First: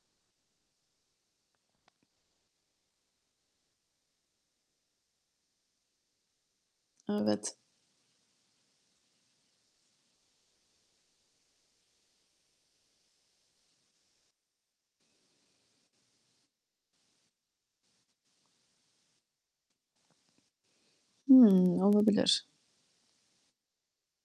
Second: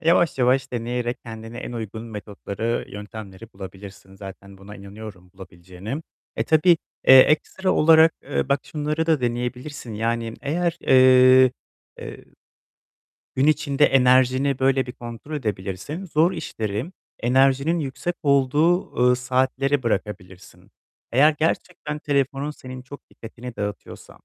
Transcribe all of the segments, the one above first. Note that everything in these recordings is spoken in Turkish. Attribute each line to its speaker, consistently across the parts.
Speaker 1: Yavaş yavaş deneyerek kendine en uygun metotları, yöntemleri bulabilirsin. Zaten buna inanıyorum bulabileceğine. E, tabii, eee,
Speaker 2: Evet.
Speaker 1: ekstra olarak, eee, bak şunları da deneyebilirsin. Yani eğer, eee, gün içinde enerjini böyle bir kontrol edebilirsin. Zor işleri, enerjinin yüksek olduğu, ııı, saatlere bırakabilirsin. Eğer
Speaker 2: Hımm,
Speaker 1: gerçekten
Speaker 2: olabilir.
Speaker 1: telefonun senin çok dikkatini dağıtıyorsa,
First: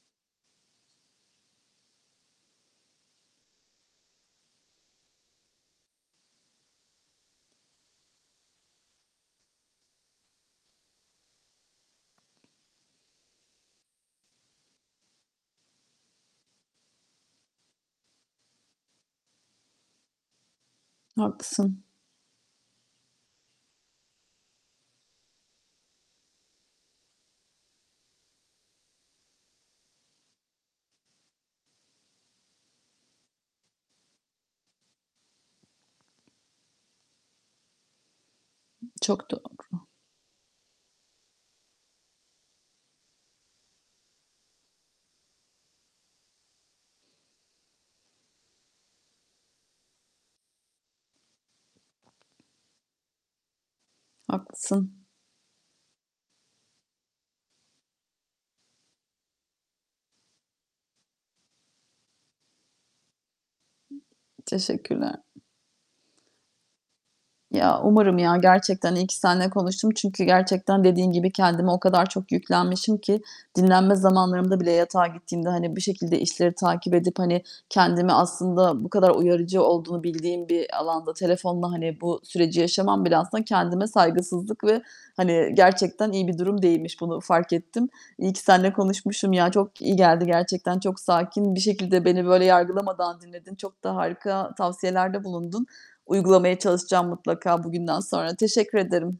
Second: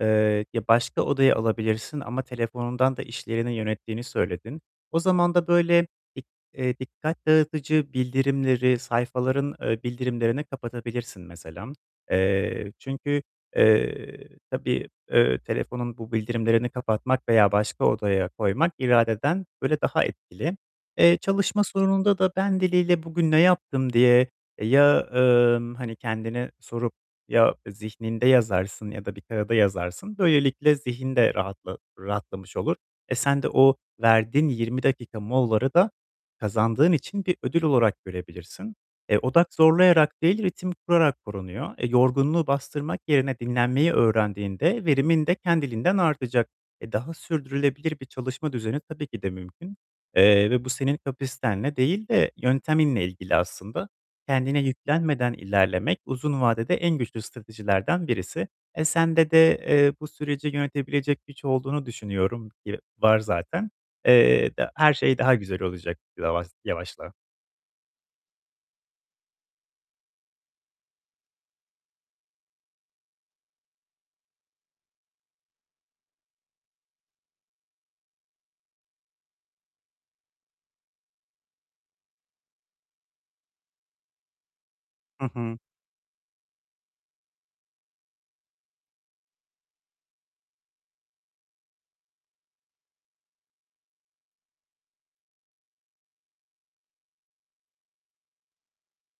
Speaker 1: eee, ya başka odaya alabilirsin ama telefonundan da işlerini yönettiğini söyledin. O zaman da böyle i eee, dikkat dağıtıcı bildirimleri, sayfaların, eee, bildirimlerini kapatabilirsin mesela. Eee, çünkü, eee, tabii, eee, telefonun bu bildirimlerini kapatmak veya başka odaya koymak iradeden böyle daha etkili. Eee, çalışma
Speaker 2: Haklısın.
Speaker 1: sorununda da ben diliyle "Bugün ne yaptım diye?" ya, ımm, hani, kendine sorup ya zihninde yazarsın ya da bir kâğıda yazarsın. Böylelikle zihin de rahatla rahatlamış olur. E, sen de o verdiğin 20 dakika molaları da kazandığın için bir ödül olarak görebilirsin. E,
Speaker 2: Çok
Speaker 1: odak
Speaker 2: doğru.
Speaker 1: zorlayarak değil, ritim kurarak korunuyor. E, yorgunluğu bastırmak yerine dinlenmeyi öğrendiğinde verimin de kendiliğinden artacak. E, daha sürdürülebilir bir çalışma düzeni, tabii ki de mümkün. Eee, ve bu senin kapasitenle değil de yönteminle ilgili aslında. Kendine
Speaker 2: Haklısın.
Speaker 1: yüklenmeden ilerlemek uzun vadede en güçlü stratejilerden birisi. E, sende de, eee, bu süreci yönetebilecek güç olduğunu düşünüyorum. Yı var zaten. Eee, da her
Speaker 2: Teşekkürler.
Speaker 1: şey daha güzel olacak lavaz yavaşla.
Speaker 2: Ya, umarım, ya. Gerçekten iyi ki seninle konuştum. Çünkü gerçekten dediğin gibi kendime o kadar çok yüklenmişim ki dinlenme zamanlarımda bile yatağa gittiğimde, hani, bir şekilde işleri takip edip, hani, kendimi aslında bu kadar uyarıcı olduğunu bildiğim bir alanda telefonla, hani, bu süreci yaşamam bile aslında kendime saygısızlık ve
Speaker 1: Hı
Speaker 2: hani
Speaker 1: hı.
Speaker 2: gerçekten iyi bir durum değilmiş, bunu fark ettim. İyi ki seninle konuşmuşum. Ya, çok iyi geldi gerçekten, çok sakin bir şekilde beni böyle yargılamadan dinledin. Çok da harika tavsiyelerde bulundun. Uygulamaya çalışacağım mutlaka bugünden sonra. Teşekkür ederim.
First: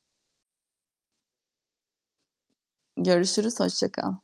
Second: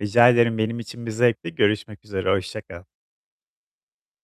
Speaker 1: Rica ederim, benim için bir zevkti görüşmek üzere, hoşça kal.
Speaker 2: Görüşürüz, hoşça kal.